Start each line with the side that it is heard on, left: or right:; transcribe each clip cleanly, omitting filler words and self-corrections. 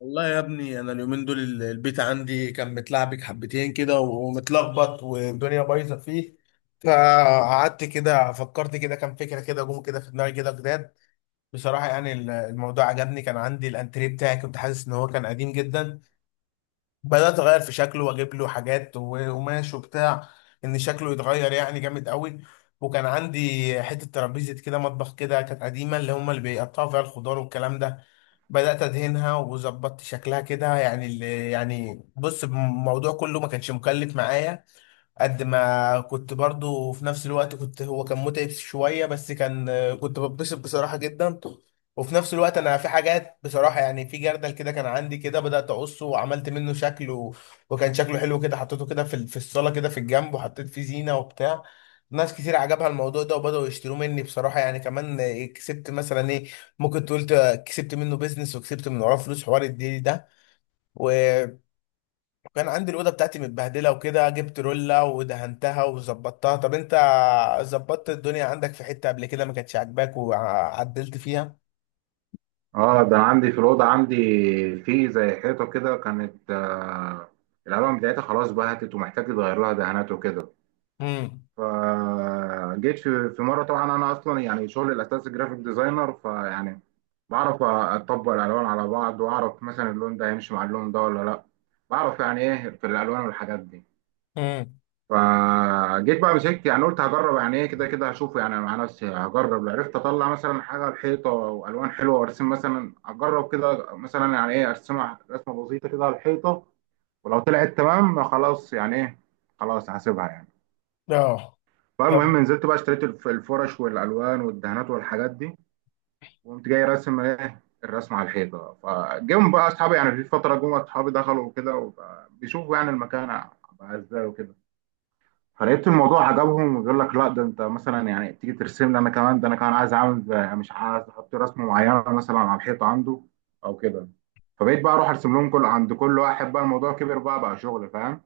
left: والله يا ابني انا اليومين دول البيت عندي كان متلعبك حبتين كده ومتلخبط والدنيا بايظه فيه. فقعدت كده فكرت كده كام فكره كده جم كده في دماغي كده جداد. بصراحه يعني الموضوع عجبني، كان عندي الانتريه بتاعي، كنت حاسس ان هو كان قديم جدا. بدأت أغير في شكله وأجيب له حاجات وقماش وبتاع، إن شكله يتغير يعني جامد قوي. وكان عندي حتة ترابيزة كده مطبخ كده كانت قديمة، اللي هما اللي بيقطعوا فيها الخضار والكلام ده. بدأت أدهنها وظبطت شكلها كده، يعني اللي يعني بص الموضوع كله ما كانش مكلف معايا. قد ما كنت برضو في نفس الوقت كنت هو كان متعب شوية بس كان كنت بتبسط بصراحة جدا. وفي نفس الوقت انا في حاجات بصراحة يعني، في جردل كده كان عندي كده، بدأت اقصه وعملت منه شكل وكان شكله حلو كده، حطيته كده في في الصالة كده في الجنب وحطيت فيه زينة وبتاع. ناس كتير عجبها الموضوع ده وبدأوا يشتروا مني بصراحة يعني، كمان كسبت مثلا ايه، ممكن تقول كسبت منه بيزنس وكسبت من وراه فلوس حوار الديل ده. كان عندي الاوضه بتاعتي متبهدله وكده، جبت روله ودهنتها وظبطتها. طب انت ظبطت الدنيا عندك في حته قبل كده ما كانتش عاجباك وعدلت فيها؟
right: اه ده عندي في الأوضة عندي في زي حيطة كده كانت آه، الألوان بتاعتها خلاص بهتت ومحتاج يتغير لها دهانات وكده.
left: امم.
right: فجيت في مرة. طبعا أنا أصلا يعني شغلي الأساسي جرافيك ديزاينر. فيعني بعرف أطبق الألوان على بعض، وأعرف مثلا اللون ده هيمشي مع اللون ده ولا لأ. بعرف يعني إيه في الألوان والحاجات دي.
left: امم.
right: فجيت بقى مسكت، يعني قلت هجرب يعني ايه كده كده، هشوفه يعني مع نفسي. هجرب لو عرفت اطلع مثلا حاجه على الحيطه والوان حلوه وارسم، مثلا اجرب كده، مثلا يعني ايه ارسمها رسمه بسيطه كده على الحيطه. ولو طلعت تمام خلاص يعني ايه، خلاص هسيبها يعني.
left: اه. طب
right: فالمهم نزلت بقى اشتريت الفرش والالوان والدهانات والحاجات دي. وقمت جاي راسم ايه الرسمه على الحيطه. فجم بقى اصحابي، يعني في فتره جم اصحابي دخلوا وكده، وبقى بيشوفوا يعني المكان بقى ازاي وكده. فلقيت الموضوع عجبهم، يقول لك لا ده انت مثلا يعني تيجي ترسم لي انا كمان، ده انا كمان عايز اعمل مش عايز احط رسمه معينه مثلا على الحيطه عنده او كده. فبقيت بقى اروح ارسم لهم كل عند كل واحد، بقى الموضوع كبر، بقى شغل، فاهم.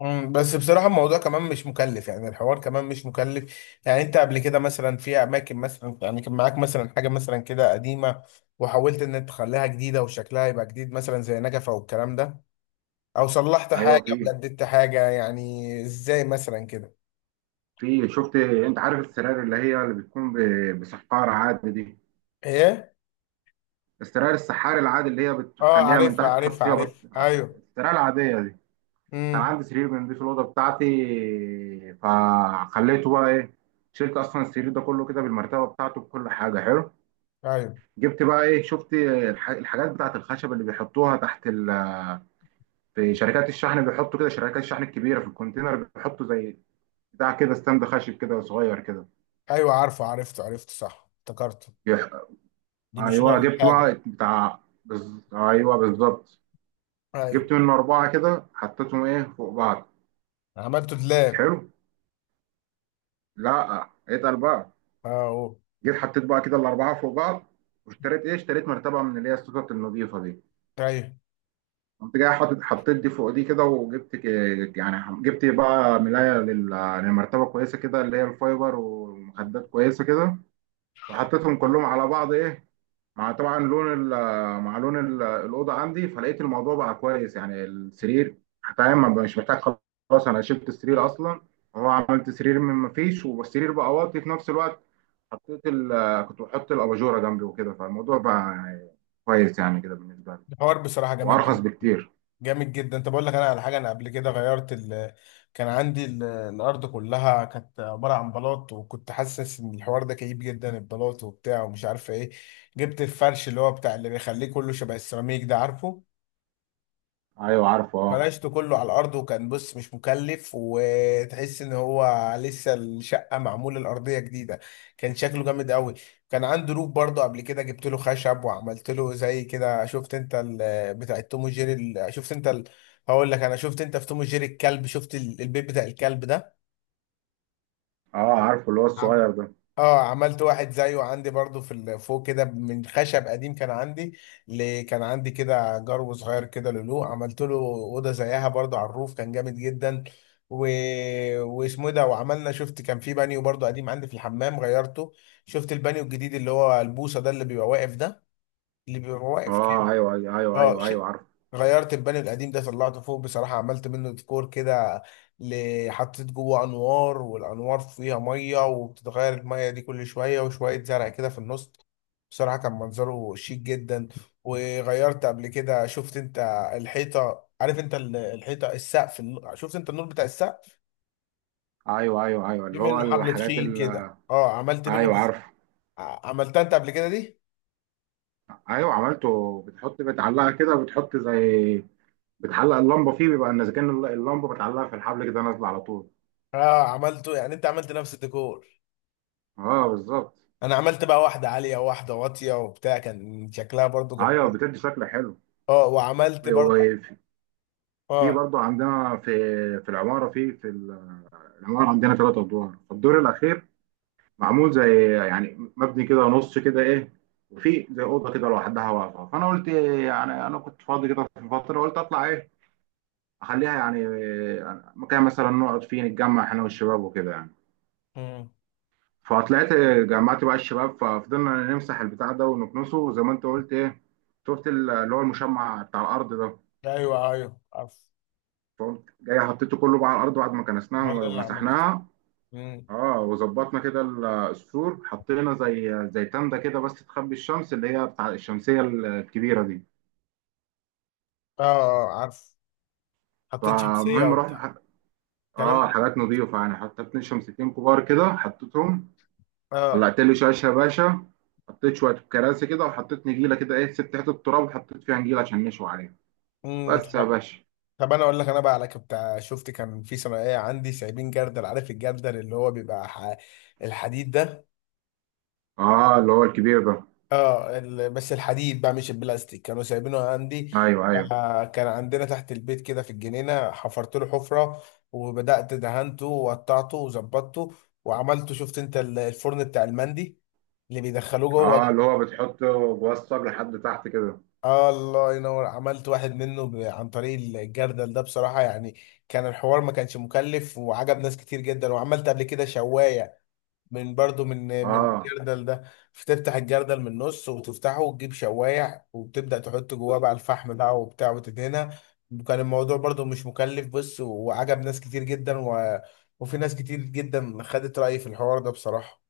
left: مم، بس بصراحة الموضوع كمان مش مكلف، يعني الحوار كمان مش مكلف. يعني انت قبل كده مثلا في اماكن مثلا يعني كان معاك مثلا حاجة مثلا كده قديمة وحاولت ان انت تخليها جديدة وشكلها يبقى جديد، مثلا زي نجفة والكلام ده، او صلحت
right: ايوه.
left: حاجة
right: في
left: وجددت حاجة، يعني ازاي مثلا كده؟
right: في شفت انت عارف السراير اللي هي اللي بتكون بسحار عادي دي؟
left: ايه.
right: السراير السحاري العادي اللي هي
left: اه،
right: بتخليها من
left: عارفها
right: تحت تحط
left: عارفها
right: فيها
left: عارف ايوه.
right: السراير العاديه دي. كان
left: امم.
right: عندي سرير بنضيف في الاوضه بتاعتي. فخليته بقى ايه، شلت اصلا السرير ده كله كده بالمرتبه بتاعته بكل حاجه. حلو.
left: ايوه
right: جبت بقى ايه، شفت الحاجات بتاعت الخشب اللي بيحطوها تحت ال. في شركات الشحن بيحطوا كده، شركات الشحن الكبيره في الكونتينر بيحطوا زي بتاع كده ستاند خشب كده صغير كده.
left: ايوه عارفه، عرفته عرفته صح، افتكرته.
right: يح-
left: دي بيشيل
right: ايوه،
left: عليه
right: جبت
left: حاجه.
right: بقى بتاع، ايوه بالظبط.
left: ايوه.
right: جبت منه اربعه كده حطيتهم ايه فوق بعض.
left: عملته دلاب.
right: حلو. لا اتقل بقى.
left: اه أوه.
right: جيت حطيت بقى كده الاربعه فوق بعض، واشتريت ايه، اشتريت مرتبه من اللي هي السكك النظيفه دي.
left: ايوه.
right: قمت جاي حاطط حطيت دي فوق دي كده، وجبت يعني جبت بقى ملايه للمرتبه كويسه كده اللي هي الفايبر، ومخدات كويسه كده. وحطيتهم كلهم على بعض ايه، مع طبعا لون ال- مع لون الاوضه عندي. فلقيت الموضوع بقى كويس، يعني السرير فاهم، ما بقاش محتاج، خلاص انا شلت السرير اصلا. هو عملت سرير من ما فيش، والسرير بقى واطي في نفس الوقت. حطيت ال، كنت بحط الاباجوره جنبي وكده. فالموضوع بقى يعني كويس يعني كده بالنسبه لي.
left: الحوار بصراحه جامد
right: وارخص
left: جدا.
right: بكتير.
left: جامد جدا. طب اقول لك انا على حاجه، انا قبل كده غيرت كان عندي الارض كلها كانت عباره عن بلاط، وكنت حاسس ان الحوار ده كئيب جدا، البلاط وبتاع ومش عارفه ايه. جبت الفرش اللي هو بتاع اللي بيخليه كله شبه السيراميك ده، عارفه؟
right: ايوه عارفه اه.
left: فرشته كله على الارض وكان بص مش مكلف، وتحس ان هو لسه الشقه معموله الارضيه جديده. كان شكله جامد قوي. كان عنده روف برضه قبل كده، جبت له خشب وعملت له زي كده، شفت انت بتاع توم وجيري هقول لك، انا شفت انت في توم وجيري الكلب، شفت البيت بتاع الكلب ده؟
right: اه عارفه اللي هو الصغير ده.
left: اه، عملت واحد زيه عندي برضو في فوق كده من خشب قديم كان عندي. كان عندي كده جرو صغير كده لولو، عملت له اوضه زيها برضو على الروف كان جامد جدا. و... واسمه إيه ده، وعملنا شفت كان في بانيو برضو قديم عندي في الحمام غيرته. شفت البانيو الجديد اللي هو البوصه ده اللي بيبقى واقف ده، اللي بيبقى واقف؟
right: اه ايوه ايوه ايوه
left: اه
right: ايوه ايوه عارفه.
left: غيرت البانيو القديم ده، طلعته فوق بصراحة عملت منه ديكور كده. حطيت جوه انوار والانوار فيها مية، وبتتغير المية دي كل شوية، وشوية زرع كده في النص. بصراحة كان منظره شيك جدا. وغيرت قبل كده، شفت انت الحيطة، عارف انت الحيطة السقف شفت انت النور بتاع السقف؟
right: ايوه ايوه ايوه
left: في
right: اللي هو
left: منه حبل
right: الحاجات
left: تخين
right: ال.
left: كده، اه عملت منه.
right: ايوه عارفه.
left: عملتها انت قبل كده دي؟
right: ايوه عملته، بتحط بتعلقها كده، بتحط زي، بتعلق اللمبه فيه، بيبقى ان اذا كان اللمبه بتعلقها في الحبل كده نازله على طول.
left: اه عملته، يعني انت عملت نفس الديكور.
right: اه بالظبط.
left: انا عملت بقى واحده عاليه وواحده واطيه وبتاع، كان شكلها برضو جبار.
right: ايوه بتدي شكل حلو.
left: اه وعملت برضو.
right: وفي،
left: اه.
right: برضه عندنا في في العماره في في ال- العمارة عندنا ثلاث أدوار. الدور الأخير معمول زي، يعني مبني كده نص كده إيه، وفي زي أوضة كده لوحدها واقفة. فأنا قلت إيه، يعني أنا كنت فاضي كده في فترة، قلت أطلع إيه، أخليها يعني إيه، مكان مثلا نقعد فيه نتجمع إحنا والشباب وكده يعني.
left: امم.
right: فطلعت إيه، جمعت بقى الشباب، ففضلنا نمسح البتاع ده ونكنسه زي ما أنت قلت إيه. شفت اللي هو المشمع بتاع الأرض ده.
left: ايوه ايوه عارف.
right: فقمت جاي حطيته كله بقى على الأرض بعد ما
left: ما هو
right: كنسناها
left: ده اللي عملته.
right: ومسحناها.
left: امم.
right: اه وظبطنا كده. السور حطينا زي تندة كده بس تخبي الشمس، اللي هي بتاع الشمسية الكبيرة دي.
left: اه اه عارف. حطيت شمسيه
right: فالمهم رحنا
left: وبتاع. الكلام ده
right: اه حاجات
left: جامد.
right: نظيفة يعني، حطيت اتنين شمسيتين كبار كده حطيتهم.
left: اه.
right: قلعت لي شاشة يا باشا. حطيت شوية كراسي كده، وحطيت نجيلة كده ايه، سبت حتة التراب وحطيت فيها نجيلة عشان نشوي عليها.
left: امم.
right: بس يا باشا.
left: طب انا اقول لك انا بقى على بتاع، شفت كان في ثانويه عندي سايبين جردل، عارف الجردل اللي هو بيبقى الحديد ده؟
right: اه اللي هو الكبير ده.
left: اه بس الحديد بقى مش البلاستيك، كانوا سايبينه عندي.
right: ايوه ايوه.
left: آه، كان عندنا تحت البيت كده في الجنينة، حفرت له حفرة وبدأت دهنته وقطعته وظبطته، وعملته شفت انت الفرن بتاع المندي اللي بيدخلوه جوه ده؟
right: اه اللي هو بتحطه بوسط لحد تحت كده.
left: آه الله ينور، عملت واحد منه عن طريق الجردل ده بصراحة يعني. كان الحوار ما كانش مكلف، وعجب ناس كتير جدا. وعملت قبل كده شواية من برضو من
right: اه.
left: الجردل ده، فتفتح الجردل من النص وتفتحه وتجيب شوايع، وبتبدأ تحط جواه بقى الفحم بقى وبتاع وتدهنها. كان الموضوع برضو مش مكلف بص، وعجب ناس كتير جدا. و... وفي ناس كتير جدا خدت رأيي في الحوار ده بصراحة.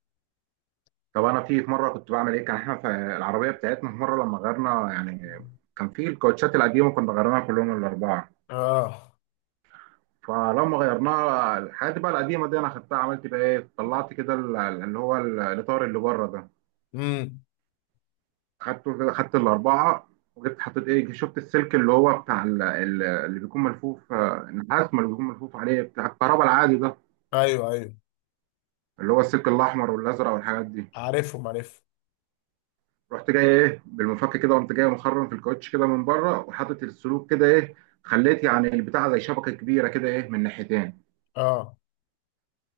right: طب انا في مره كنت بعمل ايه، كان احنا في العربيه بتاعتنا في مره لما غيرنا يعني، كان في الكاوتشات القديمه كنا غيرناها كلهم الاربعه.
left: اه.
right: فلما غيرناها الحاجات بقى القديمه دي، انا خدتها عملت بقى ايه، طلعت كده الاطار اللي بره ده.
left: امم.
right: خدته كده خدت الاربعه. وجبت حطيت ايه، شفت السلك اللي هو بتاع اللي بيكون ملفوف آه، النحاس ما اللي بيكون ملفوف عليه بتاع الكهرباء العادي ده.
left: ايوه ايوه.
right: اللي هو السلك الاحمر والازرق والحاجات دي.
left: عارفهم عارفهم.
right: رحت جاي ايه بالمفك كده، قمت جاي مخرم في الكاوتش كده من بره، وحاطط السلوك كده ايه، خليت يعني البتاع زي شبكه كبيره كده ايه من ناحيتين.
left: اه.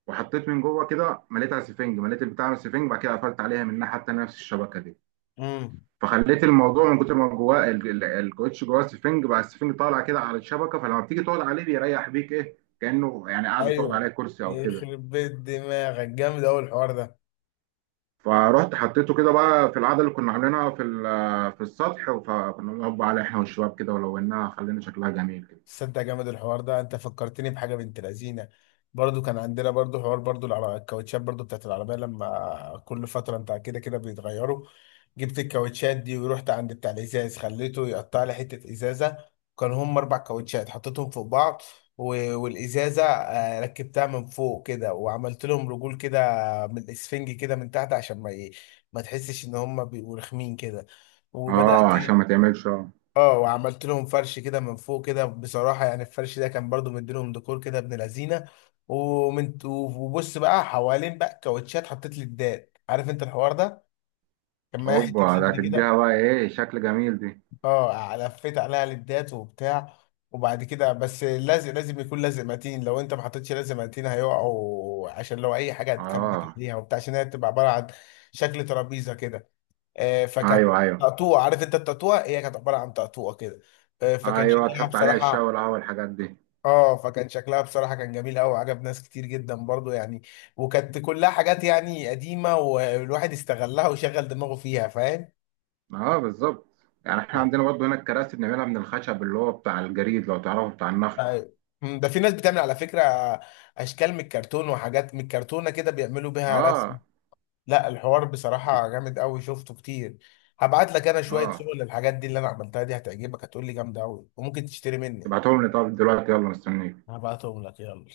right: وحطيت من جوه كده مليتها سفنج، مليت البتاع من السفنج، بعد كده قفلت عليها من ناحيه تانيه نفس الشبكه دي.
left: امم.
right: فخليت الموضوع من كتر ما جواه الكاوتش جواه سفنج، بقى السفنج طالع كده على الشبكه. فلما بتيجي تقعد عليه بيريح بيك ايه، كانه يعني قاعده تقعد عليه
left: ايوه.
right: كرسي او كده.
left: يخرب بيت دماغك جامد قوي الحوار ده.
right: فرحت حطيته كده بقى في القعده اللي كنا عاملينها في السطح. فكنا بنقعد بقى عليه احنا والشباب كده، ولوناها خلينا شكلها جميل.
left: تصدق جامد الحوار ده، انت فكرتني بحاجه بنت لذينه. برضو كان عندنا برضو حوار برضو الكاوتشات برضو بتاعت العربيه، لما كل فتره بتاع كده كده بيتغيروا. جبت الكاوتشات دي ورحت عند بتاع الازاز، خليته يقطع لي حته ازازه. كان هم اربع كاوتشات حطيتهم فوق بعض، والازازه آه، ركبتها من فوق كده، وعملت لهم رجول كده من الاسفنج كده من تحت عشان ما تحسش ان هم بيبقوا رخمين كده. وبدات.
right: اه عشان ما تعملش اه.
left: اه وعملت لهم فرش كده من فوق كده، بصراحة يعني الفرش ده كان برضو مديلهم ديكور كده ابن لذينة. وبص بقى حوالين بقى كاوتشات، حطيت ليدات، عارف انت الحوار ده؟ كان معايا حتة
right: اوبا، ده
left: ليد
right: هتديها
left: كده.
right: بقى ايه شكل جميل دي.
left: اه لفيت عليها ليدات وبتاع. وبعد كده بس لازم، لازم يكون لازق متين، لو انت ما حطيتش لازق متين هيقعوا، عشان لو اي حاجة هتكبت
right: اه
left: عليها وبتاع، عشان هي بتبقى عبارة عن شكل ترابيزة كده. آه، فكانت
right: ايوه ايوه
left: تقطوع، عارف انت التقطوع؟ هي كانت عبارة عن تقطوع كده. آه، فكان
right: ايوه.
left: شكلها
right: تحط عليها الشاي
left: بصراحة.
right: والقهوه والحاجات دي.
left: اه فكان شكلها بصراحة كان جميل قوي، عجب ناس كتير جدا برضو يعني. وكانت كلها حاجات يعني قديمة، والواحد استغلها وشغل دماغه فيها، فاهم؟
right: اه بالظبط. يعني احنا عندنا برضه هنا الكراسي بنعملها من الخشب اللي هو بتاع الجريد لو تعرفه بتاع النخل.
left: أيوة. مم، ده في ناس بتعمل على فكرة اشكال من الكرتون وحاجات من الكرتونة كده، بيعملوا بيها رسم.
right: اه.
left: لا الحوار بصراحة
right: بت-
left: جامد قوي، شفته كتير. هبعت لك انا شوية
right: اه
left: صور للحاجات دي اللي انا عملتها دي، هتعجبك هتقول لي جامدة قوي، وممكن تشتري مني.
right: تبعتهم لي. طب دلوقتي يلا، مستنيك.
left: هبعتهم لك يلا.